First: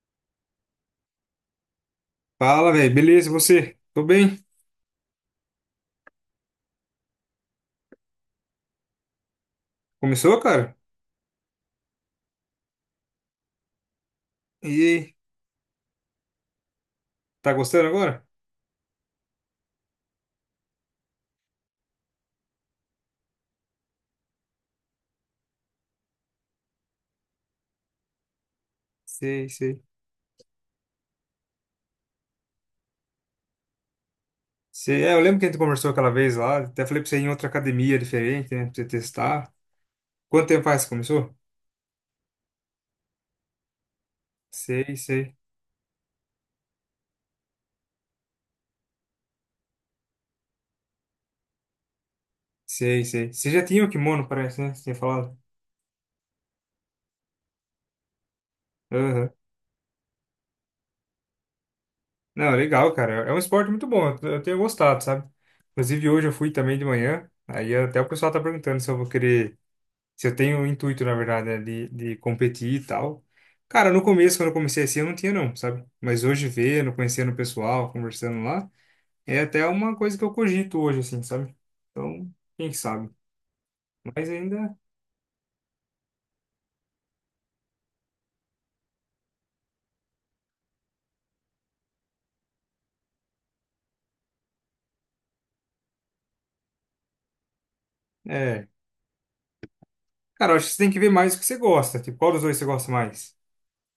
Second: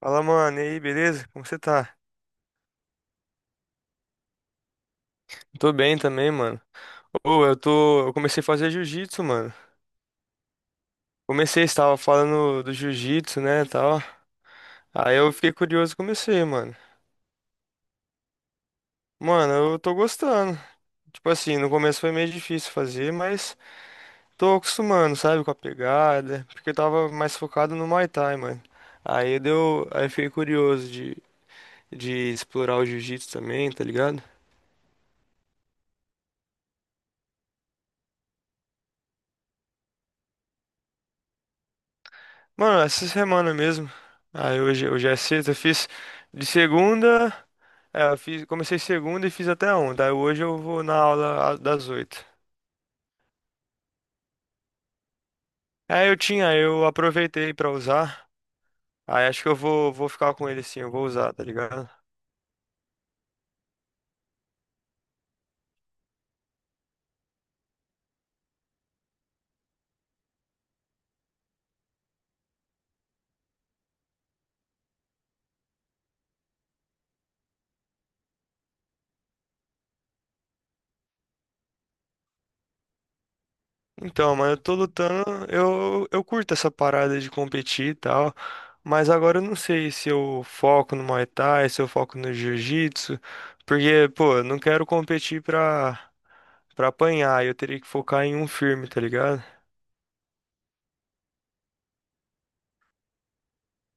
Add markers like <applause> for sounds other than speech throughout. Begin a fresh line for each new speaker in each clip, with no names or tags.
Fala, mano, e aí, beleza? Como você tá?
Fala, velho. Beleza, e você? Tô bem.
Tô bem também, mano. Ô, eu tô. Eu comecei a fazer jiu-jitsu, mano.
Começou, cara?
Comecei, você tava falando do jiu-jitsu, né, tal.
E aí,
Aí eu fiquei curioso e comecei, mano.
tá gostando agora?
Mano, eu tô gostando. Tipo assim, no começo foi meio difícil fazer, mas tô acostumando, sabe, com a pegada. Porque eu tava mais focado no Muay Thai, mano. Aí
Sei, sei.
deu. Aí eu fiquei curioso de explorar o jiu-jitsu também, tá ligado?
Sei. É, eu lembro que a gente conversou aquela vez lá. Até falei pra você ir em outra academia diferente, né? Pra você testar. Quanto tempo faz que começou?
Mano, essa semana mesmo.
Sei,
Hoje é
sei.
sexta, eu fiz. De segunda. É, eu fiz, comecei segunda e fiz até ontem. Aí hoje eu vou na aula das oito.
Sei, sei. Você já tinha o kimono, parece, né? Você tinha falado.
É, eu tinha, eu aproveitei pra usar. Aí
Aham.
acho que vou ficar com ele sim, eu vou usar, tá ligado?
Não, legal, cara. É um esporte muito bom. Eu tenho gostado, sabe? Inclusive, hoje eu fui também de manhã. Aí até o pessoal tá perguntando se eu vou querer. Se eu tenho o intuito, na verdade, né, de competir e tal. Cara, no começo, quando eu comecei assim, eu não tinha não, sabe? Mas hoje vendo, conhecendo o pessoal, conversando lá, é até uma coisa que eu cogito hoje, assim, sabe? Então, quem sabe? Mas
Então, mano, eu tô
ainda
lutando, eu curto essa parada de competir e tal. Mas agora eu não sei se eu foco no Muay Thai, se eu foco no Jiu-Jitsu. Porque, pô, eu não quero pra apanhar. Eu teria que focar em um
é.
firme, tá ligado?
Cara, eu acho que você tem que ver mais o que você gosta. Tipo, qual dos dois você gosta mais?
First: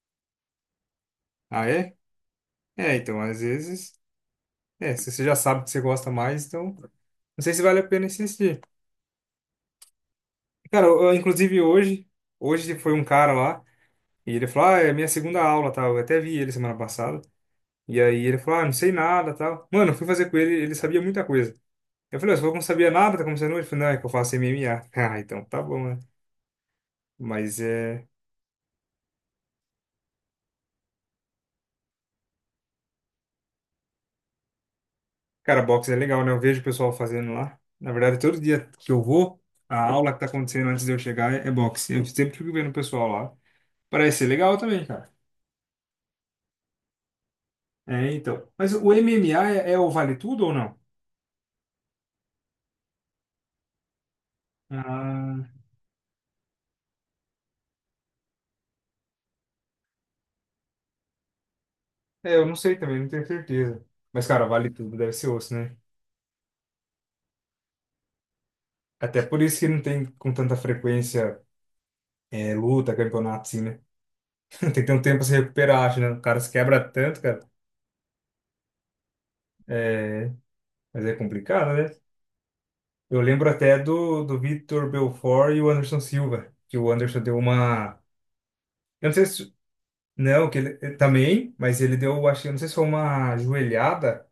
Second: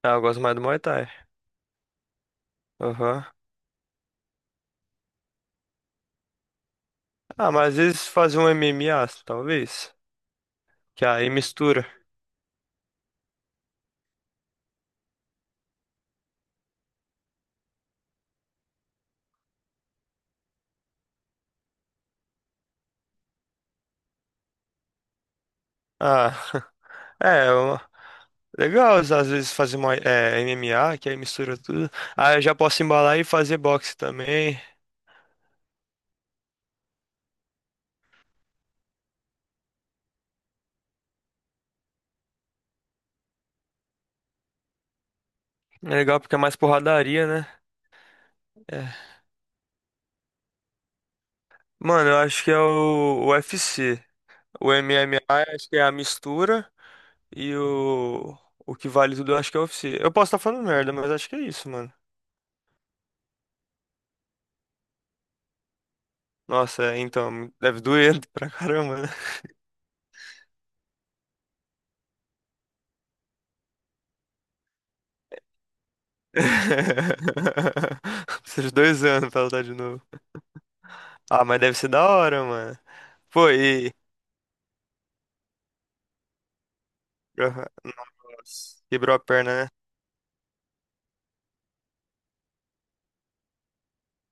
Ah, eu gosto mais do Muay Thai.
Ah, é? É, então,
Aham.
às vezes. É, se você já sabe que você gosta mais, então. Não
Ah,
sei se
mas às
vale a pena
vezes fazer um
insistir.
MMA, talvez.
Cara,
Que aí
inclusive
mistura.
hoje, foi um cara lá, e ele falou: Ah, é a minha segunda aula, tá? Eu até vi ele semana passada. E aí ele falou, ah, não sei nada, tal. Mano, eu fui fazer com ele, ele sabia muita coisa. Eu falei: "Ô, você falou que não sabia nada, tá começando hoje?" Ele falou, não, é que eu faço MMA. <laughs> Ah, então tá bom, né?
Ah, <laughs> é,
Mas é...
legal às vezes fazer uma, é, MMA, que aí mistura tudo. Ah, eu já posso embalar e fazer boxe também.
Cara, boxe é legal, né? Eu vejo o pessoal fazendo lá. Na verdade, todo dia que eu vou, a aula que tá acontecendo antes de eu chegar é boxe. Eu sempre fico vendo o pessoal lá. Parece ser legal também, cara.
É legal porque é mais porradaria, né?
É, então. Mas o
É.
MMA é o vale tudo ou não?
Mano, eu acho que é o UFC. O MMA
Ah,
acho que é a mistura e o que vale tudo eu acho que é o UFC. Eu posso estar falando merda, mas acho que é isso, mano.
é, eu não sei também, não tenho certeza. Mas, cara, vale tudo, deve ser osso, né?
Nossa, é, então, deve doer <laughs> pra caramba, né?
Até por isso que não tem com tanta frequência luta, campeonato, assim, né? <laughs> Tem que ter um tempo pra se recuperar, acho, né? O cara se quebra tanto, cara.
<laughs> Precisa de 2 anos pra lutar de novo.
É, mas é
Ah, mas
complicado,
deve ser
né?
da hora, mano.
Eu lembro
Pô,
até
e.
do Vitor Belfort e o Anderson Silva, que o Anderson deu
Aham.
uma.
Nossa.
Eu não
Quebrou a
sei se.
perna, né?
Não, que ele também, mas ele deu, acho que, eu não sei se foi uma joelhada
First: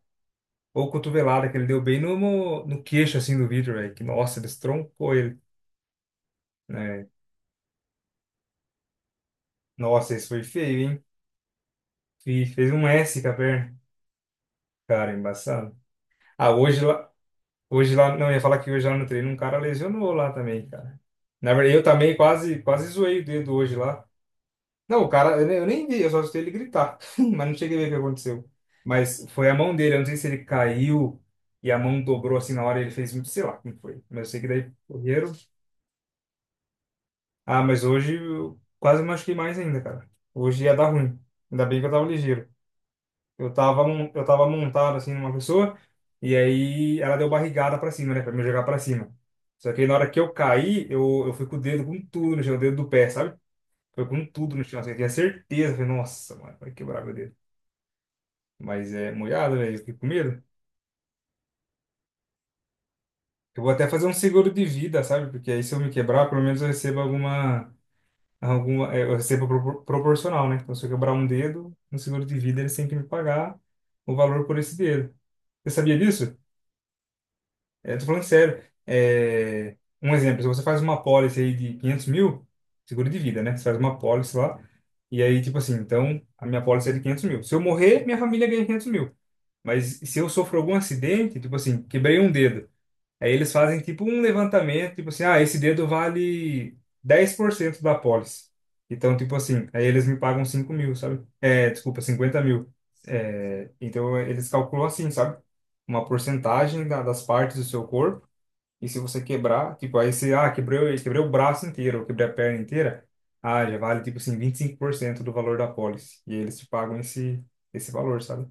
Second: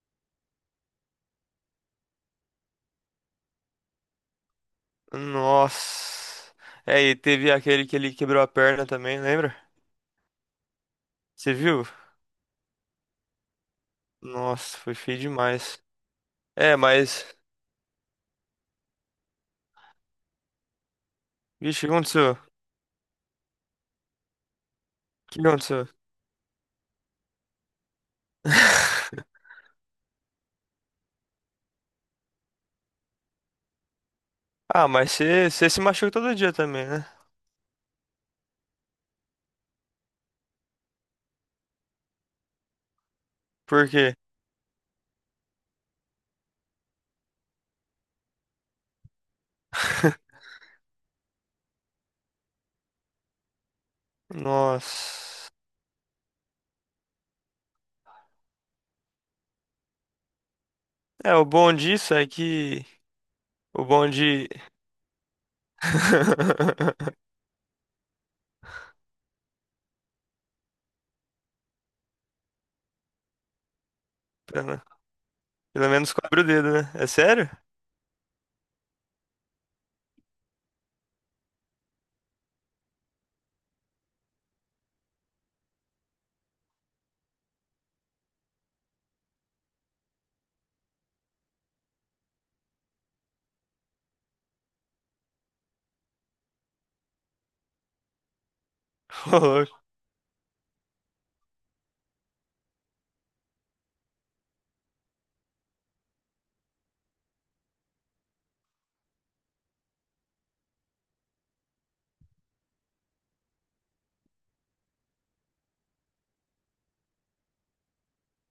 ou cotovelada, que ele deu bem no queixo, assim, do Vitor, velho. Que, nossa, ele estroncou ele,
Nossa. É,
né?
e teve aquele que ele quebrou a perna também, lembra?
Nossa, esse foi feio, hein?
Você viu?
Fez um S com a perna.
Nossa, foi
Cara, é
feio
embaçado.
demais.
Ah,
É,
hoje,
mas.
Hoje lá, não, eu ia falar que hoje lá no treino um cara lesionou lá também, cara. Na verdade, eu
Vixe, o que
também
aconteceu? O
quase, quase zoei o dedo hoje lá. Não, o cara,
que
eu nem
aconteceu?
vi, eu só escutei ele gritar, <laughs> mas não cheguei a ver o que aconteceu. Mas
<laughs>
foi a mão dele, eu não sei se ele caiu e a mão dobrou assim na hora, ele fez muito, sei lá como foi. Mas eu sei que daí
Ah, mas
correram.
você se machuca todo dia também, né?
Ah, mas hoje eu quase machuquei mais ainda, cara. Hoje ia dar ruim. Ainda bem que eu tava ligeiro. Eu tava,
Por
mon-
quê?
eu tava montado assim numa pessoa, e aí ela deu barrigada pra cima, né? Pra me jogar pra cima. Só que aí na hora que eu
<laughs>
caí, eu fui com o dedo com tudo no chão, o dedo do pé, sabe? Foi com tudo no chão, assim, eu tinha
Nossa.
certeza. Falei, nossa, mano, vai quebrar meu dedo. Mas é molhado, velho, eu fiquei com medo.
É, o bom disso é que.
Eu vou
O
até fazer
bom
um
de.
seguro de vida, sabe? Porque aí se eu me quebrar, pelo menos eu recebo
<laughs>
alguma. É, eu recebo proporcional, né? Então se eu quebrar um dedo, no seguro de vida eles têm que me pagar o valor por esse
Pena.
dedo. Você
Pelo
sabia
menos
disso?
cobre o dedo, né? É sério?
Eu tô falando sério. É, um exemplo, se você faz uma pólice aí de 500.000, seguro de vida, né? Você faz uma pólice lá, e aí, tipo assim, então, a minha pólice é de 500.000. Se eu morrer, minha família ganha 500.000. Mas se eu sofro algum acidente, tipo assim, quebrei um dedo, aí eles fazem tipo um levantamento, tipo assim, ah, esse dedo vale 10% da pólice. Então,
<laughs>
tipo
Ô,
assim,
louco.
aí eles me pagam 5.000, sabe? É, desculpa, 50.000. É, então, eles calculam assim, sabe? Uma porcentagem das partes do seu corpo e se você quebrar, tipo, aí você, ah, quebrei o braço inteiro, ou quebrei a perna inteira, ah, já vale, tipo assim, 25% do valor da pólice. E aí eles te pagam esse valor, sabe?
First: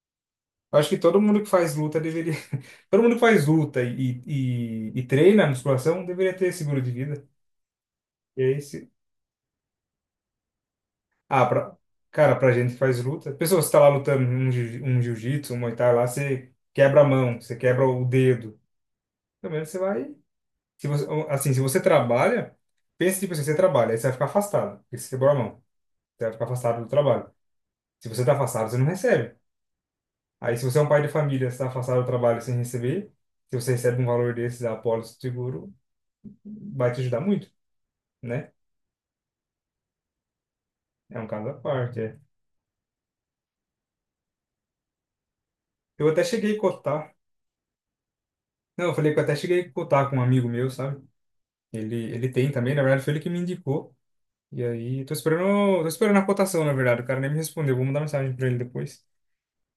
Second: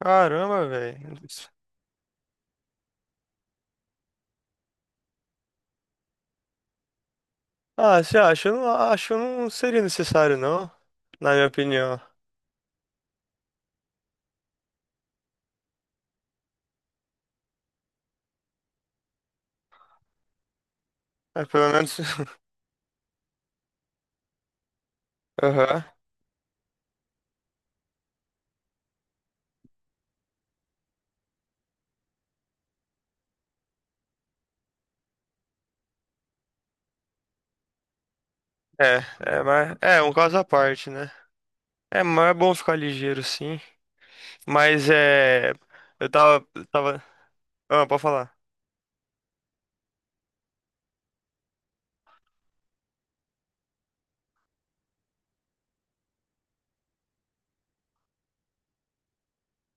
Caramba,
Eu acho que
velho.
todo mundo que faz luta deveria. <laughs> Todo mundo que faz luta e treina musculação deveria ter seguro de vida.
Ah, você
E
acha? Eu
aí,
não
se.
acho, que não seria necessário, não. Na
Ah,
minha
pra,
opinião.
cara, pra gente que faz luta. Pessoa, você tá lá lutando um jiu-jitsu, um muay thai lá, você quebra a mão, você quebra o dedo. Pelo menos você vai. Se você,
Mas
assim, se
pelo
você
menos.
trabalha, pense tipo assim, você trabalha, aí você vai ficar afastado, porque você quebrou a
<laughs>
mão,
Aham.
você vai ficar afastado do trabalho. Se você está afastado, você não recebe. Aí, se você é um pai de família, você está afastado do trabalho sem receber, se você recebe um valor desses da apólice do seguro, vai te ajudar muito, né?
É, é, mas é um caso à parte, né?
É um caso à parte,
É,
é.
mas é bom ficar ligeiro, sim. Mas é.
Eu até cheguei a
Eu tava...
cotar,
Ah, pode falar.
não, eu falei que eu até cheguei a cotar com um amigo meu, sabe? Ele tem também, na verdade, foi ele que me indicou. E aí, tô esperando a cotação, na verdade, o cara nem me respondeu, vou mandar mensagem para ele depois.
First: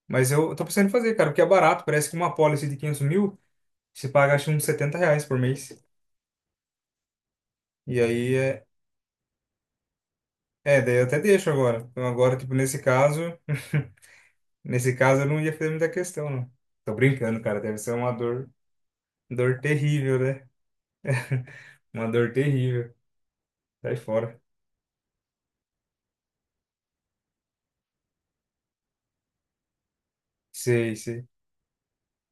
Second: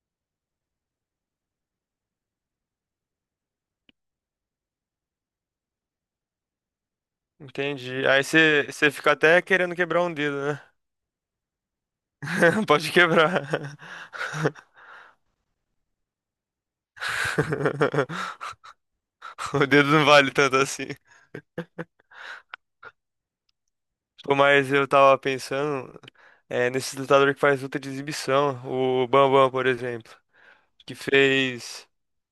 Mas eu tô pensando em fazer, cara, porque é barato. Parece que uma policy de 500.000, você paga acho uns R$ 70 por mês. E
Entendi. Aí
aí
você
é.
você fica até querendo quebrar um dedo, né?
É, daí eu até deixo agora. Então agora, tipo,
<laughs>
nesse
Pode
caso.
quebrar.
<laughs> Nesse caso eu não ia fazer muita questão, não. Tô brincando, cara. Deve ser uma
<laughs>
dor, dor
O dedo não
terrível,
vale
né?
tanto assim.
<laughs> Uma dor terrível. Sai
Pô,
fora.
mas eu tava pensando é, nesses lutadores que faz luta de exibição. O Bambam, por exemplo,
Sei,
que
sei.
fez.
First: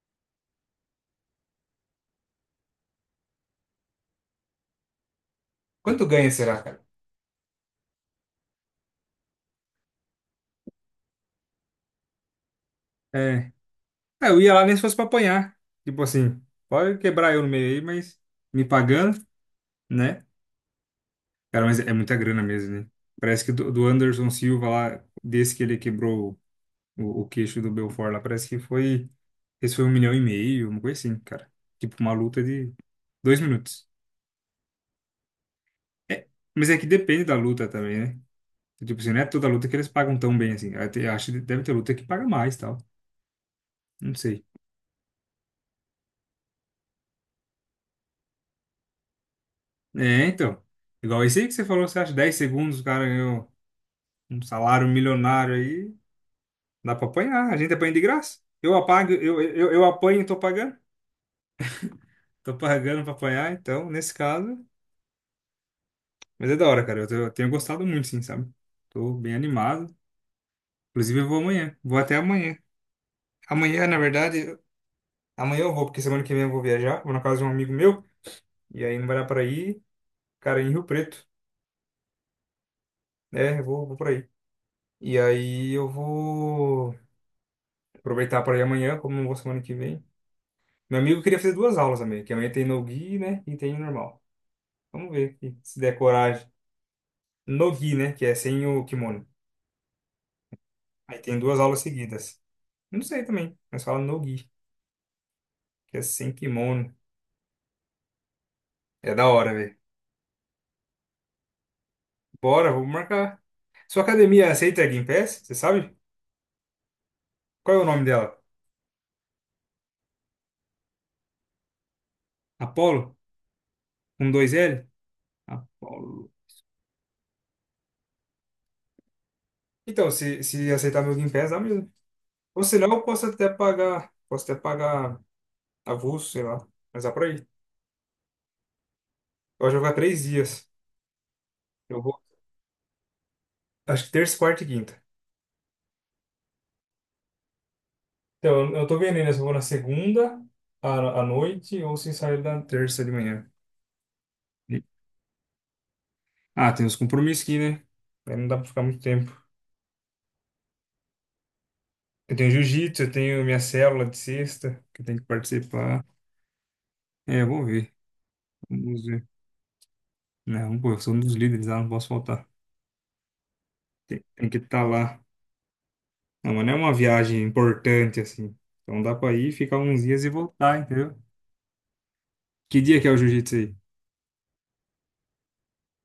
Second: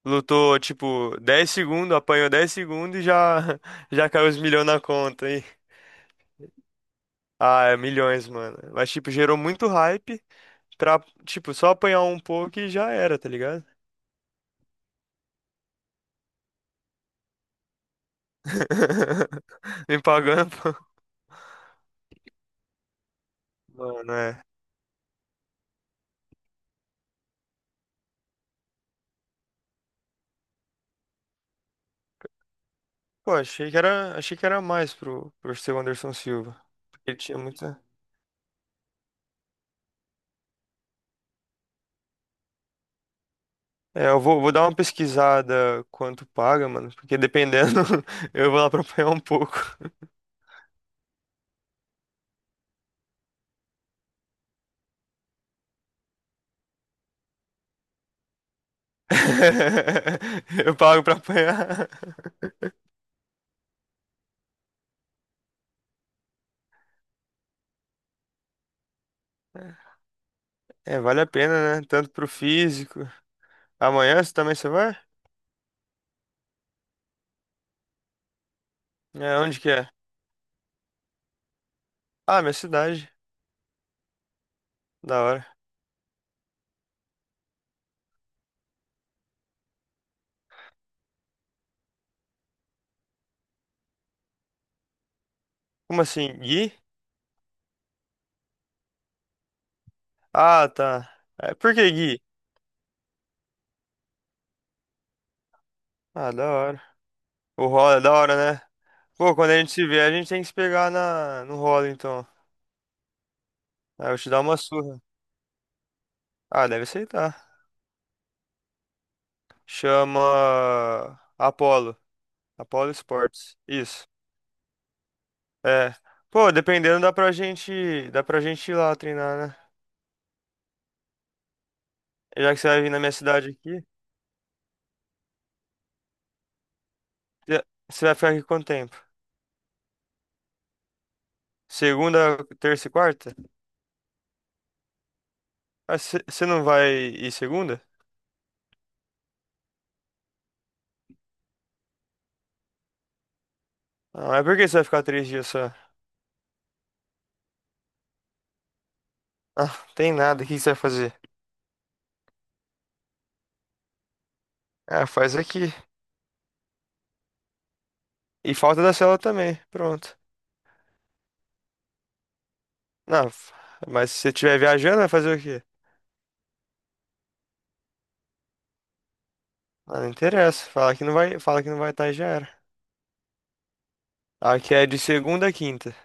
Lutou, tipo, 10 segundos, apanhou 10 segundos e já, <laughs> já caiu os milhões na conta, hein?
Quanto ganha, será, cara?
Ah, é milhões, mano. Mas, tipo, gerou muito hype pra, tipo, só apanhar um pouco e já era, tá
É.
ligado?
Ah, eu ia lá nem se fosse pra apanhar. Tipo assim, pode quebrar eu no meio aí, mas me pagando,
<laughs> Me
né?
pagando, pô.
Cara, mas é muita grana mesmo, né? Parece que do
Mano,
Anderson
é.
Silva lá, desse que ele quebrou o queixo do Belfort lá, parece que foi. Esse foi 1,5 milhão, uma coisa assim, cara. Tipo, uma luta de
Pô,
dois minutos.
achei que era mais pro seu Anderson
É,
Silva.
mas é que
Ele
depende da
tinha
luta
muita.
também, né? Tipo assim, não é toda luta que eles pagam tão bem assim. Ah, acho que deve ter luta que paga mais tal.
É,
Não sei.
vou dar uma pesquisada quanto paga, mano, porque dependendo, <laughs> eu vou lá pra apanhar um pouco.
É, então. Igual esse aí que você falou, você acha 10 segundos, o cara ganhou um salário milionário aí. Dá pra apanhar, a gente apanha de graça. Eu apago, eu apanho e tô
<laughs> Eu
pagando.
pago pra apanhar.
Tô pagando pra apanhar, então, nesse caso. Mas é da hora, cara. Eu tenho gostado muito, sim, sabe? Tô bem animado.
É,
Inclusive,
vale
eu
a
vou
pena,
amanhã.
né?
Vou
Tanto
até
pro
amanhã.
físico.
Amanhã, na
Amanhã você
verdade,
também você vai?
amanhã eu vou, porque semana que vem eu vou viajar. Vou na casa de um amigo meu. E aí não vai dar
É,
pra
onde que
ir,
é?
cara, em Rio Preto.
Ah, minha cidade.
É, eu vou, pra aí. E
Da hora.
aí eu vou aproveitar pra ir amanhã, como não vou semana que vem. Meu amigo queria fazer duas aulas também, que amanhã tem no-gi, né? E tem normal. Vamos ver aqui, se der
Como assim,
coragem.
Gui?
No-gi, né? Que é sem o kimono.
Ah, tá.
Aí tem
É,
duas
por
aulas
que Gui?
seguidas. Não sei também, mas fala Nogi, que é
Ah,
sem
da hora.
kimono.
O rola é da hora, né?
É da
Pô, quando
hora,
a gente
velho.
se vê, a gente tem que se pegar no rola, então.
Bora, vou marcar. Sua
Aí eu te dar
academia
uma
aceita
surra.
Game Pass? Você sabe?
Ah, deve aceitar.
Qual é o nome dela?
Chama Apolo. Apollo
Apollo?
Sports. Isso.
Um dois L?
É.
Apollo.
Pô, dependendo, dá pra gente ir lá treinar, né?
Então, se aceitar meu Game Pass, dá mesmo.
Já que
Ou
você vai
senão
vir na
eu
minha
posso até
cidade aqui,
pagar. Posso até pagar avulso, sei lá. Mas dá pra ir. Eu
já- você vai ficar aqui quanto tempo?
vou jogar 3 dias. Eu vou.
Segunda, terça e quarta?
Acho que terça, quarta e quinta.
Ah, você não vai ir segunda?
Então, eu tô vendo ainda se eu vou na segunda à noite ou se sair na terça de manhã.
Não, é porque
E
você vai ficar 3 dias só.
Ah, tem uns compromissos aqui, né? Aí não dá pra ficar muito tempo.
Ah, tem nada. O que que você vai fazer?
Eu tenho jiu-jitsu, eu tenho minha célula de sexta, que eu
Ah,
tenho que
faz aqui.
participar. É, eu vou ver.
E falta da
Vamos
célula
ver.
também. Pronto.
Não, pô, eu sou um dos líderes lá, não posso faltar.
Não, f- mas se
Tem,
você
tem que
estiver
estar
viajando, vai
lá.
fazer o quê?
Não, mas não é uma viagem importante, assim. Então dá pra ir, ficar
Ah,
uns
não
dias e
interessa.
voltar, entendeu?
Fala que não vai estar e já era.
Que dia que é o jiu-jitsu aí?
Aqui é de segunda a quinta.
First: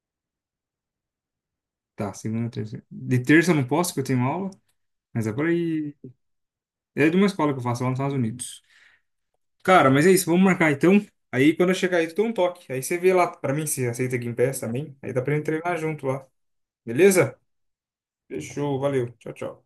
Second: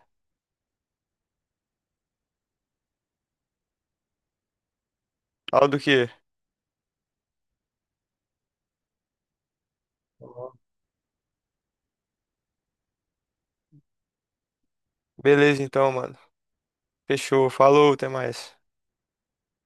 Tá, segunda, terça. De terça eu não posso, porque eu tenho aula. Mas é por
Fala do
aí.
quê?
É de uma escola que eu faço lá nos Estados Unidos. Cara, mas é isso, vamos marcar então. Aí quando eu chegar aí, tu dá um toque. Aí você vê lá pra mim se aceita Game Pass também. Aí dá pra gente
Beleza,
treinar
então,
junto
mano.
lá. Beleza?
Fechou. Falou, até mais.
Fechou, valeu. Tchau, tchau.